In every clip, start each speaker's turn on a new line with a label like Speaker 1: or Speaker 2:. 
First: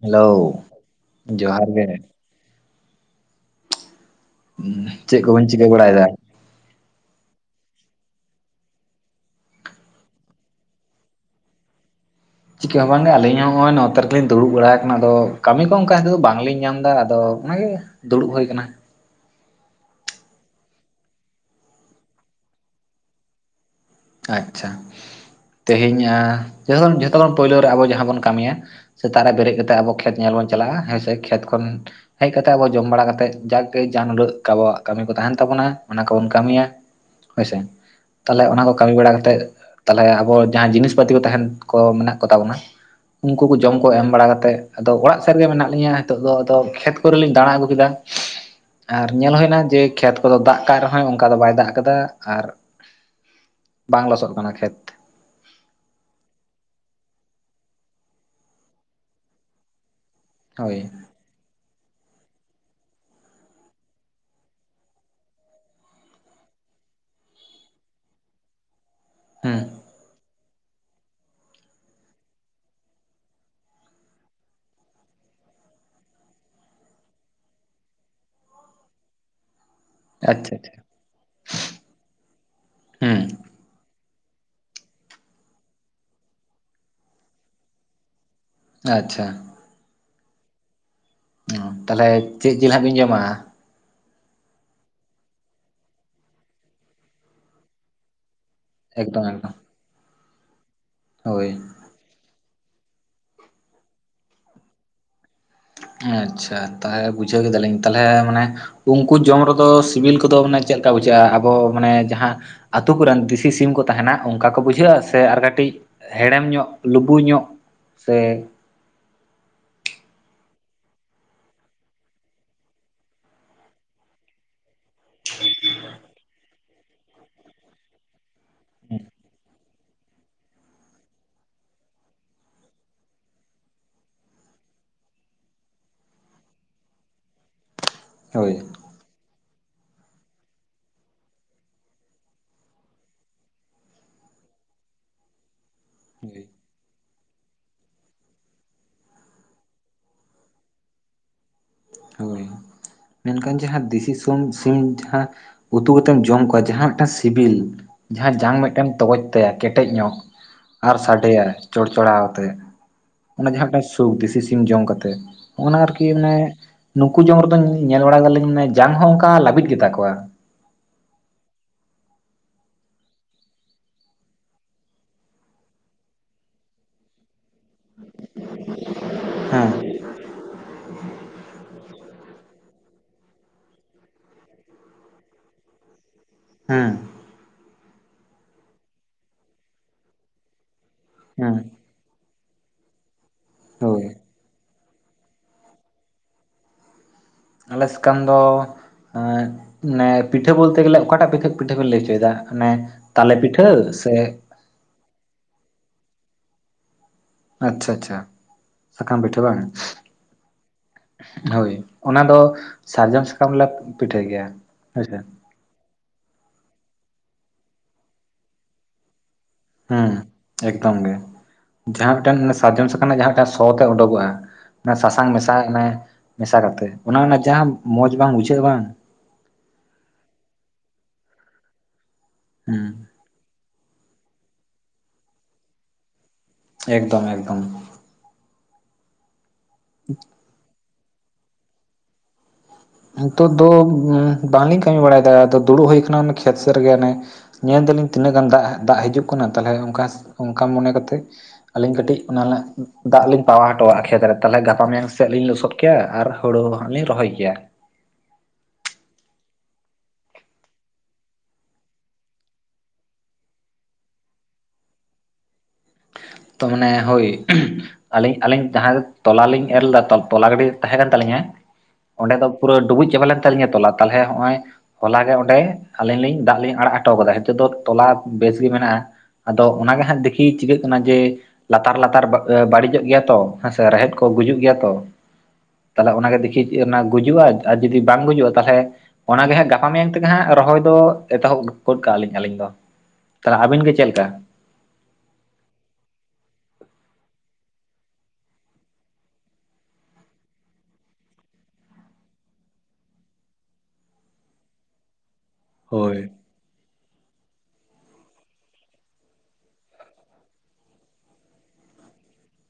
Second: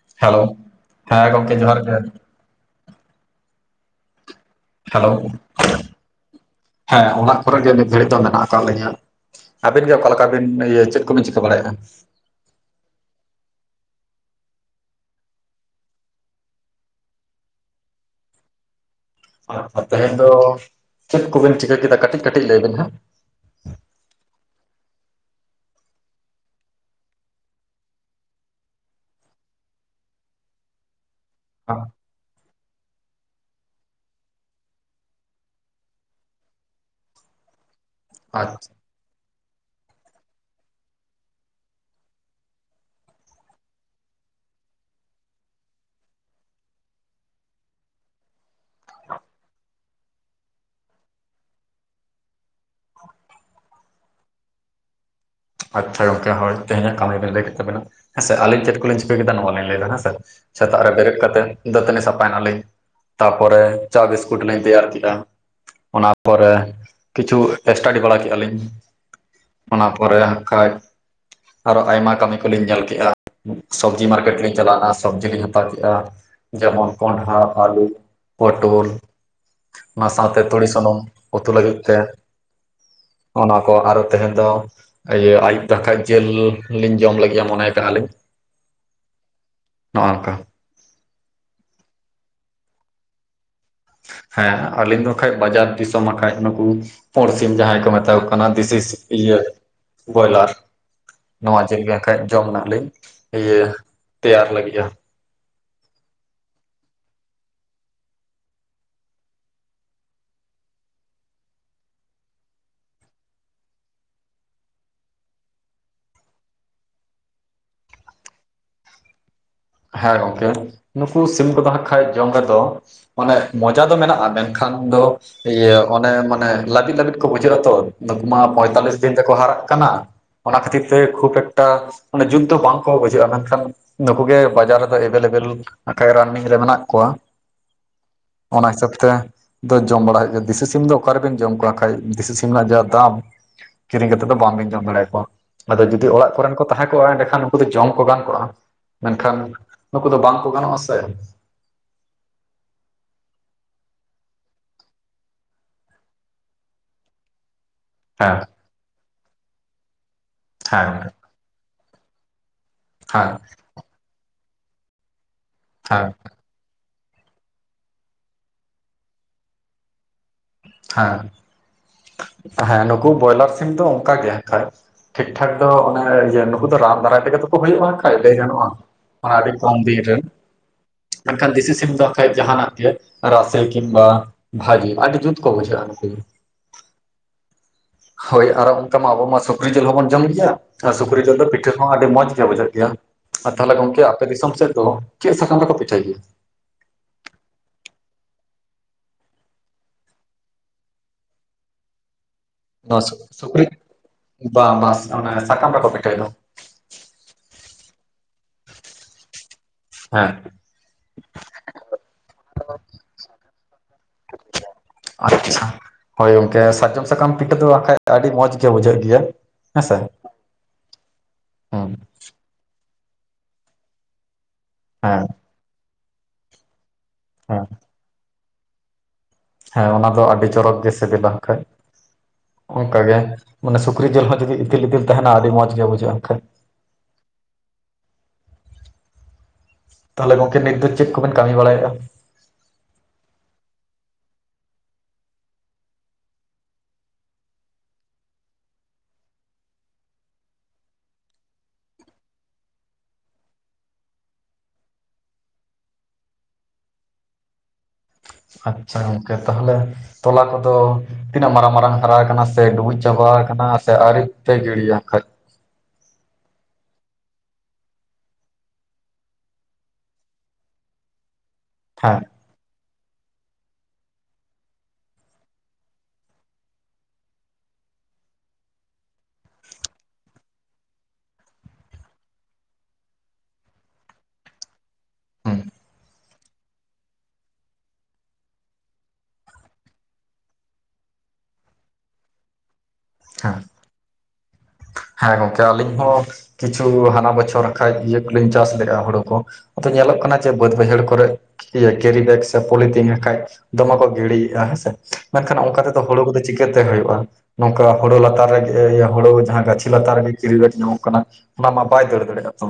Speaker 1: Hello, ᱡᱚᱦᱟᱨ ᱜᱮ᱾ ᱩ
Speaker 2: ᱦᱮᱞᱳ
Speaker 1: ᱪᱮᱜ ᱠᱚᱵᱮᱱ ᱪᱤᱠᱟᱹ ᱵᱟᱲᱟᱭ ᱫᱟ?
Speaker 2: ᱦᱮᱸ ᱚᱲᱟᱜ ᱠᱚᱨᱮ ᱜᱮ ᱱᱤᱛ ᱫᱷᱟᱹᱲᱤᱡ ᱫᱚ ᱢᱮᱱᱟᱜ ᱠᱟᱜ ᱞᱤᱧᱟ᱾ ᱟᱹᱵᱤᱱ ᱜᱮ ᱚᱠᱟ ᱞᱮᱠᱟ ᱵᱤᱱ ᱤᱭᱟᱹ, ᱪᱮᱫ ᱠᱚᱵᱤᱱ ᱪᱤᱠᱟᱹ ᱵᱟᱲᱟᱭᱮᱫᱼᱟ?
Speaker 1: ᱪᱤᱠᱟᱹ ᱦᱚᱸ ᱵᱟᱝᱜᱮ ᱟᱹᱞᱤᱧ ᱦᱚᱸ ᱱᱚᱜᱼᱚᱭ ᱱᱚᱛᱮ ᱨᱮᱜᱞᱤᱧ ᱫᱩᱲᱩᱵ ᱵᱟᱲᱟ ᱟᱠᱟᱱᱟ, ᱟᱫᱚ ᱠᱟᱹᱢᱤ ᱠᱚᱦᱚ ᱚᱱᱠᱟ ᱦᱤᱛᱚᱜ ᱫᱚ ᱵᱟᱝᱞᱤᱧ ᱧᱟᱢ ᱮᱫᱟ ᱟᱫᱚ ᱚᱱᱟᱜᱮ ᱫᱩᱲᱩᱵ ᱦᱳᱭ ᱠᱟᱱᱟ᱾
Speaker 2: [unintelligible] ᱛᱮᱦᱮᱧ ᱫᱚ ᱪᱮᱫ ᱠᱚᱵᱮᱱ ᱪᱤᱠᱟᱹ ᱠᱮᱫᱟ ᱠᱟᱹᱴᱤᱡ ᱠᱟᱹᱴᱤᱡ ᱞᱟᱹᱭ ᱵᱤᱱ ᱦᱟᱸᱜ?
Speaker 1: ᱟᱪᱪᱷᱟ ᱛᱮᱦᱮᱧ ᱟ, ᱡᱷᱚᱛᱚ ᱠᱷᱚᱱ ᱡᱚᱷᱛᱚ ᱠᱷᱚᱱ ᱯᱳᱭᱞᱳ ᱨᱮ ᱟᱵᱚ ᱡᱟᱦᱟᱸ ᱵᱚᱱ ᱠᱟᱢᱤᱭᱟ ᱥᱮᱛᱟᱜ ᱨᱮ ᱵᱮᱨᱮᱜ ᱠᱟᱛᱮ ᱟᱵᱚ ᱠᱷᱮᱛ ᱧᱮᱞ ᱵᱚᱱ ᱪᱟᱞᱟᱜᱼᱟ, ᱦᱮᱸᱥᱮ ᱠᱷᱮᱛ ᱠᱷᱚᱱ ᱦᱮᱡ ᱠᱟᱛᱮ ᱟᱵᱚ ᱡᱚᱢ ᱵᱟᱲᱟ ᱠᱟᱛᱮᱫ ᱡᱟᱜᱠᱮ ᱡᱟᱦᱟᱸᱱ ᱩᱵᱟᱹᱜ ᱠᱟᱵᱚᱣᱟᱜ ᱠᱟᱢᱤ ᱠᱚ ᱛᱟᱦᱮᱱ ᱛᱟᱵᱚᱱᱟ ᱚᱱᱟ ᱠᱚᱵᱚᱱ ᱠᱟᱢᱤᱭᱟ᱾ ᱦᱳᱭ ᱥᱮ ᱛᱟᱦᱚᱞᱮ ᱚᱱᱟ
Speaker 2: ᱟᱪᱪᱷᱟ
Speaker 1: ᱠᱚ ᱠᱟᱹᱢᱤ ᱵᱟᱲᱟ ᱠᱟᱛᱮᱫ ᱛᱟᱦᱚᱞᱮ ᱟᱵᱚ ᱡᱟᱦᱟᱸ ᱡᱤᱱᱤᱥ ᱯᱟᱹᱛᱤ ᱠᱚ ᱛᱟᱦᱮᱱ ᱠᱚ ᱢᱮᱱᱟᱜ ᱠᱚᱛᱟᱵᱚᱱᱟ ᱩᱱᱠᱩ ᱠᱚ ᱡᱚᱢ ᱠᱚ ᱮᱢ ᱵᱟᱲᱟ ᱠᱟᱛᱮᱫ ᱟᱫᱚ ᱚᱲᱟᱜ ᱥᱮᱫ ᱨᱮᱜᱮ ᱢᱮᱱᱟᱜ ᱞᱤᱧᱟᱹ ᱦᱤᱛᱚᱜ ᱫᱚ ᱟᱫᱚ ᱠᱷᱮᱛ ᱠᱚᱨᱮ ᱞᱤᱧ ᱫᱟᱲᱟ ᱟᱹᱜᱩ ᱠᱮᱫᱟ᱾
Speaker 2: [inaudible]
Speaker 1: ᱟᱨ ᱧᱮᱞ ᱦᱩᱭᱱᱟ ᱡᱮ ᱠᱷᱮᱛ ᱠᱚᱫᱚ ᱫᱟᱜ ᱠᱟᱜ ᱨᱮᱦᱚᱭ ᱚᱱᱠᱟ ᱫᱚ ᱵᱟᱭ ᱫᱟᱜ ᱠᱟᱫᱟ ᱟᱨ ᱵᱟᱝ ᱞᱚᱥᱚᱫ ᱠᱟᱱᱟ ᱠᱷᱮᱛ᱾
Speaker 2: ᱟᱪᱪᱷᱟ ᱜᱚᱝᱠᱮ ᱦᱳᱭ ᱛᱮᱦᱮᱧᱟᱜ ᱠᱟᱹᱢᱤ ᱵᱮᱱ ᱞᱟᱹᱭ ᱠᱮᱫ ᱛᱟᱵᱤᱱᱟ ᱦᱮᱸ ᱥᱮ ᱟᱹᱞᱤᱧ ᱪᱮᱫ ᱠᱚᱞᱤᱧ ᱪᱤᱠᱟᱹ ᱠᱮᱫᱟ ᱱᱚᱣᱟ ᱞᱤᱧ ᱞᱟᱹᱭ ᱫᱟ ᱦᱮᱸ ᱥᱮ?
Speaker 1: ᱦᱳᱭ
Speaker 2: ᱥᱮᱛᱟᱜ ᱨᱮ ᱵᱮᱨᱮᱫ ᱠᱟᱛᱮ ᱫᱟᱹᱛᱟᱹᱱᱤ ᱥᱟᱯᱷᱟᱭᱮᱱᱟᱞᱤᱧ ᱛᱟᱯᱚᱨᱮ ᱪᱟ ᱵᱤᱥᱠᱩᱴ ᱞᱤᱧ ᱛᱮᱭᱟᱨ ᱠᱮᱫᱟ ᱚᱱᱟ ᱯᱚᱨᱮ ᱠᱤᱪᱷᱩ ᱥᱴᱟᱰᱤ ᱵᱟᱲᱟ ᱠᱮᱫ ᱟᱞᱤᱧ,
Speaker 1: ᱦᱩᱸ
Speaker 2: ᱚᱱᱟ ᱯᱚᱨᱮ [unintelligible] ᱟᱨᱚ ᱟᱭᱢᱟ ᱠᱟᱹᱢᱤ ᱠᱚᱞᱤᱧ ᱧᱮᱞ ᱠᱮᱼᱟ, ᱥᱚᱵᱽᱡᱤ ᱢᱟᱨᱠᱮᱴ ᱞᱤᱧ ᱪᱟᱞᱟᱣᱱᱟ ᱥᱚᱵᱽᱡᱤ ᱞᱤᱧ ᱦᱟᱛᱟᱣ ᱠᱮᱼᱟ᱾ ᱡᱮᱢᱚᱱ ᱠᱚᱱᱰᱷᱟ, ᱟᱹᱞᱩ, ᱯᱚᱴᱚᱞ᱾ ᱚᱱᱟ ᱥᱟᱶᱛᱮ
Speaker 1: ᱟᱪᱪᱷᱟ
Speaker 2: ᱛᱩᱲᱤ
Speaker 1: ᱟᱪᱪᱷᱟ
Speaker 2: ᱥᱩᱱᱩᱢ ᱩᱛᱩ ᱞᱟᱹᱜᱤᱫ ᱛᱮ
Speaker 1: ᱦᱩᱸ
Speaker 2: ᱚᱱᱟ ᱠᱚ ᱟᱨᱚ ᱛᱟᱦᱮᱱ ᱫᱚ ᱤᱭᱟᱹ ᱟᱭᱩᱵ ᱫᱚ ᱦᱟᱜᱠᱷᱟᱡ ᱡᱮᱞ ᱞᱤᱧ ᱡᱚᱢ ᱞᱟᱹᱜᱤᱭᱟ ᱢᱚᱱᱮ ᱟᱠᱟᱼᱟ ᱞᱤᱧ᱾
Speaker 1: ᱟᱪᱷᱟ᱾
Speaker 2: ᱱᱚᱜᱼᱚᱝᱠᱟ᱾
Speaker 1: ᱚ ᱛᱟᱦᱟᱞᱮ ᱪᱮᱜ ᱡᱤᱞ ᱦᱟᱸᱜ ᱵᱤᱱ ᱡᱚᱢᱟ?
Speaker 2: ᱦᱮᱸ ᱟᱹᱞᱤᱧ ᱫᱚ ᱱᱟᱠᱷᱟᱡ ᱵᱟᱡᱟᱨ ᱫᱤᱥᱚᱢ ᱦᱟᱸᱠᱷᱟᱡ ᱱᱩᱠᱩ ᱯᱳᱸᱲ ᱥᱤᱢ ᱡᱟᱦᱟᱸᱭ ᱠᱚ ᱢᱮᱛᱟ ᱠᱚ ᱚᱱᱟ ᱫᱤᱥᱤᱥᱤ
Speaker 1: ᱮᱠᱫᱚᱢ
Speaker 2: ᱤᱭᱟᱹ
Speaker 1: ᱮᱠᱫᱚᱢ
Speaker 2: ᱵᱚᱭᱞᱟᱨ
Speaker 1: ᱦᱳᱭ
Speaker 2: ᱱᱚᱣᱟ ᱡᱮᱞ ᱜᱮ ᱠᱷᱟᱡ ᱡᱚᱢ ᱱᱟᱜ ᱞᱤᱧ ᱤᱭᱟᱹ ᱛᱮᱭᱟᱨ ᱞᱟᱹᱜᱤᱫᱼᱟ
Speaker 1: ᱟᱪᱪᱷᱟ ᱛᱟᱦᱚᱞᱮ ᱵᱩᱡᱷᱟᱹᱣ ᱠᱮᱫᱟᱞᱤᱧ ᱛᱟᱦᱚᱞᱮ ᱢᱟᱱᱮ ᱩᱱᱠᱩ ᱡᱚᱢ ᱨᱮᱫᱚ ᱥᱤᱵᱤᱞ ᱠᱚᱫᱚ ᱢᱟᱱᱮ ᱪᱮᱫ ᱞᱮᱠᱟ ᱵᱩᱡᱷᱟᱹᱜᱼᱟ ᱟᱵᱚ ᱢᱟᱱᱮ ᱡᱟᱦᱟᱸ ᱟᱹᱛᱩ ᱠᱚᱨᱮᱱ ᱫᱮᱥᱤ ᱥᱤᱢ ᱠᱚ ᱛᱟᱦᱮᱱᱟ ᱚᱱᱠᱟ ᱠᱚ ᱵᱩᱡᱷᱟᱹᱜᱼᱟ ᱥᱮ ᱟᱨ ᱠᱟᱹᱴᱤᱡ ᱦᱮᱲᱮᱢ ᱧᱚᱜ ᱞᱩᱵᱩᱭ ᱧᱚᱜ ᱥᱮ
Speaker 2: ᱦᱮᱸ ᱜᱚᱝᱠᱮ ᱱᱩᱠᱩ ᱥᱤᱢ ᱠᱚᱫᱚ ᱦᱟᱸᱜ ᱠᱷᱟᱡ ᱡᱚᱢ ᱨᱮᱫᱚ ᱢᱟᱱᱮ ᱢᱚᱡᱟ ᱫᱚ ᱢᱮᱱᱟᱜᱼᱟ ᱢᱮᱱᱠᱷᱟᱱ ᱫᱚ ᱤᱭᱟᱹ ᱚᱱᱮ ᱢᱟᱱᱮ ᱞᱟᱹᱵᱤᱫ ᱞᱟᱹᱵᱤᱫ ᱠᱚ ᱵᱩᱡᱷᱟᱹᱜ-ᱟ ᱛᱚ ᱱᱩᱠᱩ ᱢᱟ ᱯᱚᱸᱭᱛᱟᱞᱞᱤᱥ ᱫᱤᱱ ᱛᱮᱠᱚ ᱦᱟᱨᱟᱜ ᱠᱟᱱᱟ᱾ ᱚᱱᱟ ᱠᱷᱟᱹᱛᱤᱨ ᱛᱮ ᱠᱷᱩᱵ ᱮᱠᱴᱟ ᱢᱟᱱᱮ ᱡᱩᱫᱽ ᱫᱚ ᱵᱟᱝ ᱠᱚ ᱵᱩᱡᱷᱟᱹᱜᱼᱟ᱾ ᱢᱮᱱᱠᱷᱟᱱ ᱱᱩᱠᱩ ᱜᱮ ᱵᱟᱡᱟᱨ ᱨᱮᱫᱚ ᱮᱵᱮᱞ ᱮᱵᱮᱞ ᱦᱟᱸᱜ ᱠᱷᱟᱭ ᱨᱟᱱᱱᱤᱝ ᱨᱮ ᱢᱮᱱᱟᱜ ᱠᱚᱣᱟ᱾
Speaker 1: ᱦᱳᱭ
Speaker 2: ᱚᱱᱟ ᱦᱤᱥᱟᱹᱵ ᱛᱮ ᱫᱚ ᱡᱚᱢ ᱵᱟᱲᱟᱭ ᱦᱩᱭᱩᱜ ᱜᱮᱭᱟ ᱫᱮᱥᱤ ᱥᱤᱢ ᱫᱚ ᱚᱠᱟᱨᱮᱵᱮᱱ ᱡᱚᱢ ᱠᱚᱣᱟ ᱦᱟᱸᱜ ᱠᱷᱟᱡ ᱫᱤᱥᱤ ᱥᱤᱢ ᱨᱮᱱᱟᱜ ᱡᱟ ᱫᱟᱢ ᱠᱤᱨᱤᱧ ᱠᱟᱛᱮᱫ ᱫᱚ ᱵᱟᱝ ᱵᱤᱱ ᱡᱚᱢ ᱫᱟᱲᱮᱭᱟ ᱠᱚᱣᱟ᱾ ᱟᱫᱚ ᱡᱩᱫᱤ ᱚᱲᱟᱜ ᱠᱚᱨᱮᱱ ᱠᱚ ᱛᱟᱦᱮᱸ ᱠᱚᱜᱼᱟ ᱮᱸᱰᱮᱠᱷᱟᱱ ᱩᱱᱠᱩ ᱫᱚ ᱡᱚᱢ ᱠᱚ ᱜᱟᱱ ᱠᱚᱜᱼᱟ᱾ ᱮᱠᱷᱟᱱ ᱱᱩᱠᱩ ᱫᱚ ᱵᱟᱝ ᱠᱚ ᱜᱟᱱᱚᱜᱼᱟ ᱥᱮ᱾
Speaker 1: ᱦᱳᱭ ᱢᱮᱱᱠᱷᱟᱱ ᱡᱟᱦᱟᱸ ᱫᱮᱥᱤ ᱥᱤᱢ ᱥᱤᱢ ᱡᱟᱦᱟᱸ ᱩᱛᱩ ᱠᱟᱛᱮᱢ ᱡᱚᱢ ᱠᱚᱣᱟ, ᱡᱟᱦᱟᱸ ᱢᱤᱫᱴᱟᱝ ᱥᱤᱵᱤᱞ ᱡᱟᱦᱟᱸ
Speaker 2: ᱦᱮᱸ
Speaker 1: ᱡᱟᱝ ᱢᱤᱫᱴᱮᱱ ᱛᱚᱜᱚᱡ ᱛᱟᱭᱟ ᱠᱮᱴᱮᱡ ᱧᱚᱜ
Speaker 2: ᱦᱮᱸ
Speaker 1: ᱟᱨ ᱥᱟᱰᱮᱭᱟ ᱪᱚᱲ-ᱪᱚᱲᱟᱣ ᱟᱛᱮᱫ
Speaker 2: ᱦᱮᱸ
Speaker 1: ᱚᱱᱟ ᱡᱟᱦᱟᱸ ᱢᱤᱫᱴᱟᱜ ᱥᱩᱠ ᱫᱮᱥᱤ ᱥᱤᱢ ᱡᱚᱢ ᱠᱟᱛᱮᱫ ᱱᱚᱜ-ᱟ ᱟᱨᱠᱤ
Speaker 2: ᱦᱮᱸ
Speaker 1: ᱢᱟᱱᱮ ᱱᱩᱠᱩ ᱡᱚᱢ ᱨᱮᱫᱚ ᱧᱮᱞ ᱵᱟᱲᱟ ᱠᱟᱫᱟᱞᱤᱧ ᱢᱟᱱᱮ ᱡᱟᱝ ᱦᱚᱸ ᱚᱱᱠᱟ ᱞᱟᱵᱤᱫ ᱜᱮᱛᱟ ᱠᱚᱣᱟ᱾
Speaker 2: ᱦᱮᱸ ᱦᱮᱸ ᱱᱩᱠᱩ ᱵᱚᱭᱞᱟᱨ ᱥᱤᱢ ᱫᱚ ᱚᱱᱠᱟ ᱜᱮ ᱦᱟᱸᱜ ᱠᱷᱟᱡ᱾ ᱴᱷᱤᱠ ᱴᱷᱟᱠ ᱫᱚ ᱚᱱᱮ ᱤᱭᱟᱹ ᱱᱩᱠᱩ ᱫᱚ ᱨᱟᱱ ᱫᱟᱨᱟᱭ ᱛᱮᱜᱮ ᱛᱚᱠᱚ ᱦᱩᱭᱩᱜᱼᱟ᱾ ᱦᱟᱸᱜ ᱠᱷᱟᱡ ᱞᱟᱹᱭ ᱜᱟᱱᱚᱜᱼᱟ᱾ ᱢᱟᱱᱮ ᱟᱹᱰᱤ
Speaker 1: ᱦᱮᱸ
Speaker 2: ᱠᱚᱢ ᱫᱤᱱ ᱨᱮᱱ᱾ ᱢᱮᱱᱠᱷᱟᱱ ᱫᱮᱥᱤ ᱥᱤᱢ ᱫᱚ ᱦᱟᱸᱜ ᱠᱷᱟᱡ ᱡᱟᱦᱟᱱᱟᱜ ᱛᱮ ᱨᱟᱥᱮ ᱠᱤᱝᱵᱟ ᱵᱷᱟᱹᱡᱤ ᱟᱹᱰᱤ ᱡᱩᱛ ᱠᱚ ᱵᱩᱡᱟᱹᱜ-ᱟ ᱱᱩᱠᱩ
Speaker 1: ᱦᱮᱸ
Speaker 2: ᱦᱳᱭ ᱟᱨᱚ ᱚᱱᱠᱟ ᱢᱟ ᱟᱵᱚ ᱢᱟ ᱥᱩᱠᱨᱤ ᱡᱮᱞ ᱦᱚᱸᱵᱚᱱ ᱡᱚᱢ ᱜᱮᱭᱟ ᱟᱨ ᱥᱩᱠᱨᱤ ᱡᱤᱞ ᱫᱚ
Speaker 1: ᱦᱮᱸ
Speaker 2: ᱯᱤᱴᱷᱟᱹ ᱦᱚᱸ ᱟᱹᱰᱤ ᱢᱚᱡᱽ ᱜᱮ ᱵᱩᱡᱷᱟᱹᱜ ᱜᱮᱭᱟ᱾ ᱟᱨ ᱛᱟᱦᱚᱞᱮ ᱜᱚᱝᱠᱮ
Speaker 1: ᱦᱳᱭ
Speaker 2: ᱟᱯᱮ ᱫᱤᱥᱚᱢ ᱥᱮᱫ ᱫᱚ ᱪᱮᱫ ᱥᱟᱠᱟᱢ ᱨᱮᱠᱚ ᱯᱤᱴᱷᱟᱹᱭ ᱜᱮᱭᱟ?
Speaker 1: ᱟᱞᱮ ᱥᱟᱠᱟᱢ ᱫᱚ ᱢᱟᱱᱮ ᱯᱤᱴᱷᱟᱹ ᱵᱚᱞᱛᱮ ᱜᱮᱞᱮ ᱚᱠᱟᱴᱟᱜ ᱯᱤᱴᱷᱟᱹ ᱯᱤᱴᱷᱟᱹ ᱵᱮᱱ ᱞᱟᱹᱭ ᱦᱚᱪᱚᱭᱮᱫᱟ? ᱚᱱᱮ
Speaker 2: ᱱᱚᱣᱟ ᱥᱩᱠ
Speaker 1: ᱛᱟᱞᱮ
Speaker 2: ᱥᱩᱠᱨᱤ
Speaker 1: ᱯᱤᱴᱷᱟᱹ ᱥᱮ
Speaker 2: ᱵᱟᱝ ᱵᱟᱝ ᱚᱱᱮ ᱥᱟᱠᱟᱢ ᱨᱮᱠᱚ ᱯᱤᱴᱷᱟᱭ ᱫᱚ
Speaker 1: ᱟᱪᱪᱷᱟ ᱟᱪᱪᱷᱟ ᱥᱟᱠᱟᱢ ᱯᱤᱴᱷᱟᱹ ᱵᱟᱝ
Speaker 2: ᱦᱮᱸ
Speaker 1: ᱦᱳᱭ ᱚᱱᱟ ᱫᱚ ᱥᱟᱨᱡᱚᱢ ᱥᱟᱠᱟᱢ ᱞᱮ ᱯᱤᱴᱷᱟᱹᱭ ᱜᱮᱭᱟ ᱦᱳᱭᱥᱮ
Speaker 2: ᱟᱪᱪᱷᱟ ᱦᱳᱭ ᱜᱚᱝᱠᱮ ᱥᱟᱨᱡᱚᱢ ᱥᱟᱠᱟᱢ ᱯᱤᱴᱷᱟᱹ ᱫᱚ ᱦᱟᱸᱜ ᱠᱷᱟᱡ ᱟᱹᱰᱤ ᱢᱚᱡᱽ ᱜᱮ ᱵᱩᱡᱷᱟᱹᱜ ᱜᱮᱭᱟ᱾ ᱦᱮᱸᱥᱮ
Speaker 1: ᱦᱩᱸ ᱮᱠᱫᱚᱢ ᱜᱮ
Speaker 2: ᱦᱩᱸ
Speaker 1: ᱡᱟᱦᱟᱸ ᱢᱤᱫᱴᱮᱱ ᱚᱱᱮ ᱥᱟᱨᱡᱚᱢ ᱥᱟᱠᱟ ᱨᱮᱱᱟᱜ ᱡᱟᱦᱟᱸ ᱢᱤᱫᱴᱮᱱ ᱥᱚ ᱛᱮᱫ ᱩᱰᱩᱠᱚᱜᱼᱟ᱾ ᱚᱱᱟ
Speaker 2: ᱦᱮᱸ
Speaker 1: ᱥᱟᱥᱟᱝ ᱢᱮᱥᱟ ᱢᱟᱱᱮ ᱢᱮᱥᱟ ᱠᱟᱛᱮᱜ ᱚᱱᱟ ᱚᱱᱟ
Speaker 2: ᱦᱮᱸ
Speaker 1: ᱡᱟᱦᱟᱸ ᱢᱚᱡᱽ ᱵᱟᱝ ᱵᱩᱡᱷᱟᱹᱜᱼᱟ ᱵᱟᱝ
Speaker 2: ᱦᱮᱸ ᱚᱱᱟ ᱫᱚ ᱟᱹᱰᱤ ᱪᱚᱨᱚᱠ ᱜᱮ ᱥᱤᱵᱤᱞᱟ ᱦᱟᱸᱜ ᱠᱷᱟᱡ᱾
Speaker 1: ᱦᱩᱸ
Speaker 2: ᱚᱱᱠᱟ ᱜᱮ ᱢᱟᱱᱮ ᱥᱩᱠᱨᱤ ᱡᱤᱞ ᱦᱚᱸ ᱡᱩᱫᱤ ᱤᱛᱤᱞ ᱤᱛᱤᱞ ᱛᱟᱦᱮᱱᱟ ᱟᱹᱰᱤ ᱢᱚᱡᱽ ᱜᱮ ᱵᱩᱡᱟᱹᱜᱼᱟ᱾ ᱦᱟᱸᱜ ᱠᱷᱟᱡ
Speaker 1: ᱮᱠᱫᱚᱢ ᱮᱠᱫᱚᱢ
Speaker 2: ᱛᱟᱦᱚᱞᱮ ᱜᱚᱝᱠᱮ ᱱᱤᱛ ᱫᱚ ᱪᱮᱫ ᱠᱚ ᱵᱤᱱ ᱠᱟᱹᱢᱤ ᱵᱟᱲᱟᱭᱮᱫ-ᱟ᱾
Speaker 1: ᱱᱤᱛᱳᱜ ᱫᱚ ᱵᱟᱝᱞᱤᱧ ᱠᱟᱹᱢᱤ ᱵᱟᱲᱟᱭᱮᱫᱟ ᱟᱫᱚ ᱫᱩᱲᱩᱵ ᱦᱩᱭ ᱠᱟᱱᱟ ᱚᱱᱮ ᱠᱷᱮᱛ ᱥᱮᱫ ᱨᱮᱜᱮ ᱚᱱᱮ ᱧᱮᱞ ᱫᱟᱞᱤᱧ ᱛᱤᱱᱟᱹᱜ ᱜᱟᱱ ᱫᱟᱜ ᱫᱟᱜ ᱦᱤᱡᱩᱜ ᱠᱟᱱᱟ ᱛᱟᱦᱚᱞᱮ ᱚᱱᱠᱟ ᱚᱱᱠᱟ ᱢᱚᱱᱮ ᱠᱟᱛᱮᱫ ᱟᱞᱤᱧ ᱠᱟᱹᱴᱤᱡ ᱚᱱᱟᱞᱮ ᱫᱟᱜ ᱞᱤᱧ ᱯᱟᱣᱭᱟ ᱦᱚᱴᱚᱣᱟᱜ-ᱟ ᱠᱷᱮᱛ ᱨᱮ ᱛᱟᱦᱚᱞᱮ ᱜᱟᱯᱟ ᱢᱮᱭᱟᱝ ᱥᱮᱫ ᱞᱤᱧ ᱞᱚᱥᱚᱫ ᱠᱮᱭᱟ ᱟᱨ ᱦᱳᱲᱳ ᱦᱟᱸᱜ ᱞᱤᱧ ᱨᱚᱦᱚᱭ ᱠᱮᱭᱟ᱾
Speaker 2: ᱟᱪᱪᱷᱟ ᱜᱚᱝᱠᱮ ᱛᱟᱦᱚᱞᱮ ᱛᱚᱞᱟ ᱠᱚᱫᱚ ᱛᱤᱱᱟᱹᱜ ᱢᱟᱨᱟᱝ ᱢᱟᱨᱟᱝ ᱦᱟᱨᱟ ᱠᱟᱱᱟ ᱥᱮ ᱰᱩᱵᱩᱡ ᱪᱟᱵᱟ ᱟᱠᱟᱱᱟ ᱥᱮ ᱟᱣᱨᱤᱯᱮ ᱜᱤᱰᱤᱭᱟ ᱦᱟᱸᱜ ᱠᱷᱟᱡ
Speaker 1: ᱛᱚ ᱢᱟᱱᱮ ᱦᱳᱭ ᱟᱹᱞᱤᱧ ᱟᱹᱞᱤᱧ ᱡᱟᱦᱟᱸᱭ ᱛᱚᱞᱟ ᱞᱤᱧ ᱮᱨ ᱞᱮᱫᱟ᱾ ᱛᱚ ᱛᱚᱞᱟ ᱜᱟᱹᱰᱤ ᱛᱟᱦᱮᱸ ᱠᱟᱱ ᱛᱟᱹᱟᱞᱤᱧᱟ᱾
Speaker 2: ᱦᱟᱸ
Speaker 1: ᱚᱸᱰᱮ ᱫᱚ ᱯᱩᱨᱟᱹ ᱰᱩᱵᱩᱡ ᱪᱟᱵᱟ ᱞᱮᱱ ᱛᱟᱞᱤᱧᱟ ᱛᱚᱞᱟ ᱛᱟᱦᱚᱞᱮ ᱦᱚᱸᱜᱼᱚᱭ ᱦᱚᱞᱟ ᱜᱮ ᱚᱸᱰᱮ ᱟᱹᱞᱤᱧ ᱞᱤᱧ ᱫᱟᱜ ᱞᱤᱧ ᱟᱲᱟᱜ ᱦᱚᱴᱚ ᱠᱟᱫᱟ᱾ ᱱᱤᱛᱚᱜ ᱫᱚ ᱛᱚᱞᱟ ᱵᱮᱥ ᱜᱮ ᱢᱮᱱᱟᱜᱼᱟ᱾ ᱟᱫᱚ ᱚᱱᱟ ᱜᱮ ᱦᱟᱸᱜ ᱫᱮᱠᱷᱤ ᱪᱤᱠᱟᱹᱜ ᱠᱟᱱᱟ? ᱡᱮ ᱞᱟᱛᱟᱨ ᱞᱟᱛᱟᱨ ᱵᱟᱹᱲᱤᱡᱚᱜ ᱜᱮᱭᱟ ᱛᱚ ᱦᱮᱸᱥᱮ᱾ ᱨᱮᱦᱮᱫ ᱠᱚ ᱜᱩᱡᱩᱜ ᱜᱮᱭᱟ ᱛᱚ᱾
Speaker 2: ᱦᱮᱸ
Speaker 1: ᱛᱟᱦᱞᱮ ᱚᱱᱟ ᱜᱮ ᱫᱮᱠᱷᱤ ᱚᱱᱟ ᱜᱩᱡᱩᱜᱼᱟ ᱟᱨ ᱡᱩᱫᱤ ᱵᱟᱝ ᱜᱩᱡᱩᱜᱼᱟ ᱛᱟᱦᱞᱮ ᱚᱱᱟ ᱜᱮ ᱦᱟᱸᱜ ᱜᱟᱯᱟ ᱢᱮᱭᱟᱝ ᱛᱮᱜᱮ ᱦᱟᱸᱜ ᱨᱚᱦᱚᱭ ᱫᱚ ᱮᱛᱚᱦᱚᱵ ᱜᱚᱫ ᱠᱟᱜᱼᱟ ᱞᱤᱧ ᱟᱹᱞᱤᱧ ᱫᱚ᱾
Speaker 2: ᱦᱮᱸ
Speaker 1: ᱛᱟᱦᱚᱞᱮ ᱟᱹᱵᱤᱱ ᱜᱮ ᱪᱮᱫ ᱞᱮᱠᱟ?
Speaker 2: ᱦᱮᱸ ᱜᱚᱝᱠᱮ ᱟᱹᱞᱤᱧ ᱦᱚᱸ ᱠᱤᱪᱷᱩ ᱦᱟᱱᱟ ᱵᱚᱪᱷᱚᱨ ᱠᱷᱚᱡᱽ ᱤᱭᱟᱹ ᱠᱚᱞᱤᱧ ᱪᱟᱥ ᱞᱮᱜᱼᱟ, ᱦᱩᱲᱩ ᱠᱚ᱾ ᱟᱫᱚ ᱧᱮᱞᱚᱜ ᱠᱟᱱᱟ ᱡᱮ ᱵᱟᱹᱫ ᱵᱟᱹᱭᱦᱟᱹᱲ ᱠᱚᱨᱮ ᱤᱭᱟᱹ ᱠᱮᱨᱤ ᱵᱮᱜᱽ ᱥᱮ ᱯᱚᱞᱤᱛᱤᱱ ᱞᱮ ᱠᱷᱟᱡ ᱫᱚᱢᱮ ᱠᱚ ᱜᱤᱲᱤᱭᱮᱜᱼᱟ ᱦᱮᱸᱥᱮ ᱢᱮᱱᱠᱷᱟᱱ ᱠᱟᱛᱮ ᱛᱮᱫᱚ
Speaker 1: ᱦᱳᱭ
Speaker 2: ᱦᱩᱲᱩ ᱪᱤᱠᱟ ᱛᱮ ᱦᱩᱭᱩᱜᱼᱟ? ᱱᱚᱝᱠᱟ ᱦᱩᱲᱩ ᱞᱟᱛᱟᱨ ᱨᱮ ᱦᱩᱲᱩ ᱡᱟᱦᱟᱸ ᱜᱟᱪᱷᱤ ᱞᱟᱛᱟᱨ ᱠᱤᱨᱵᱮᱴ ᱧᱟᱢᱚᱜ ᱠᱟᱱᱟ᱾ ᱚᱱᱟ ᱢᱟ ᱵᱟᱭ ᱫᱟᱹᱲ ᱫᱟᱲᱮᱭᱟᱜᱼᱟ ᱛᱚ᱾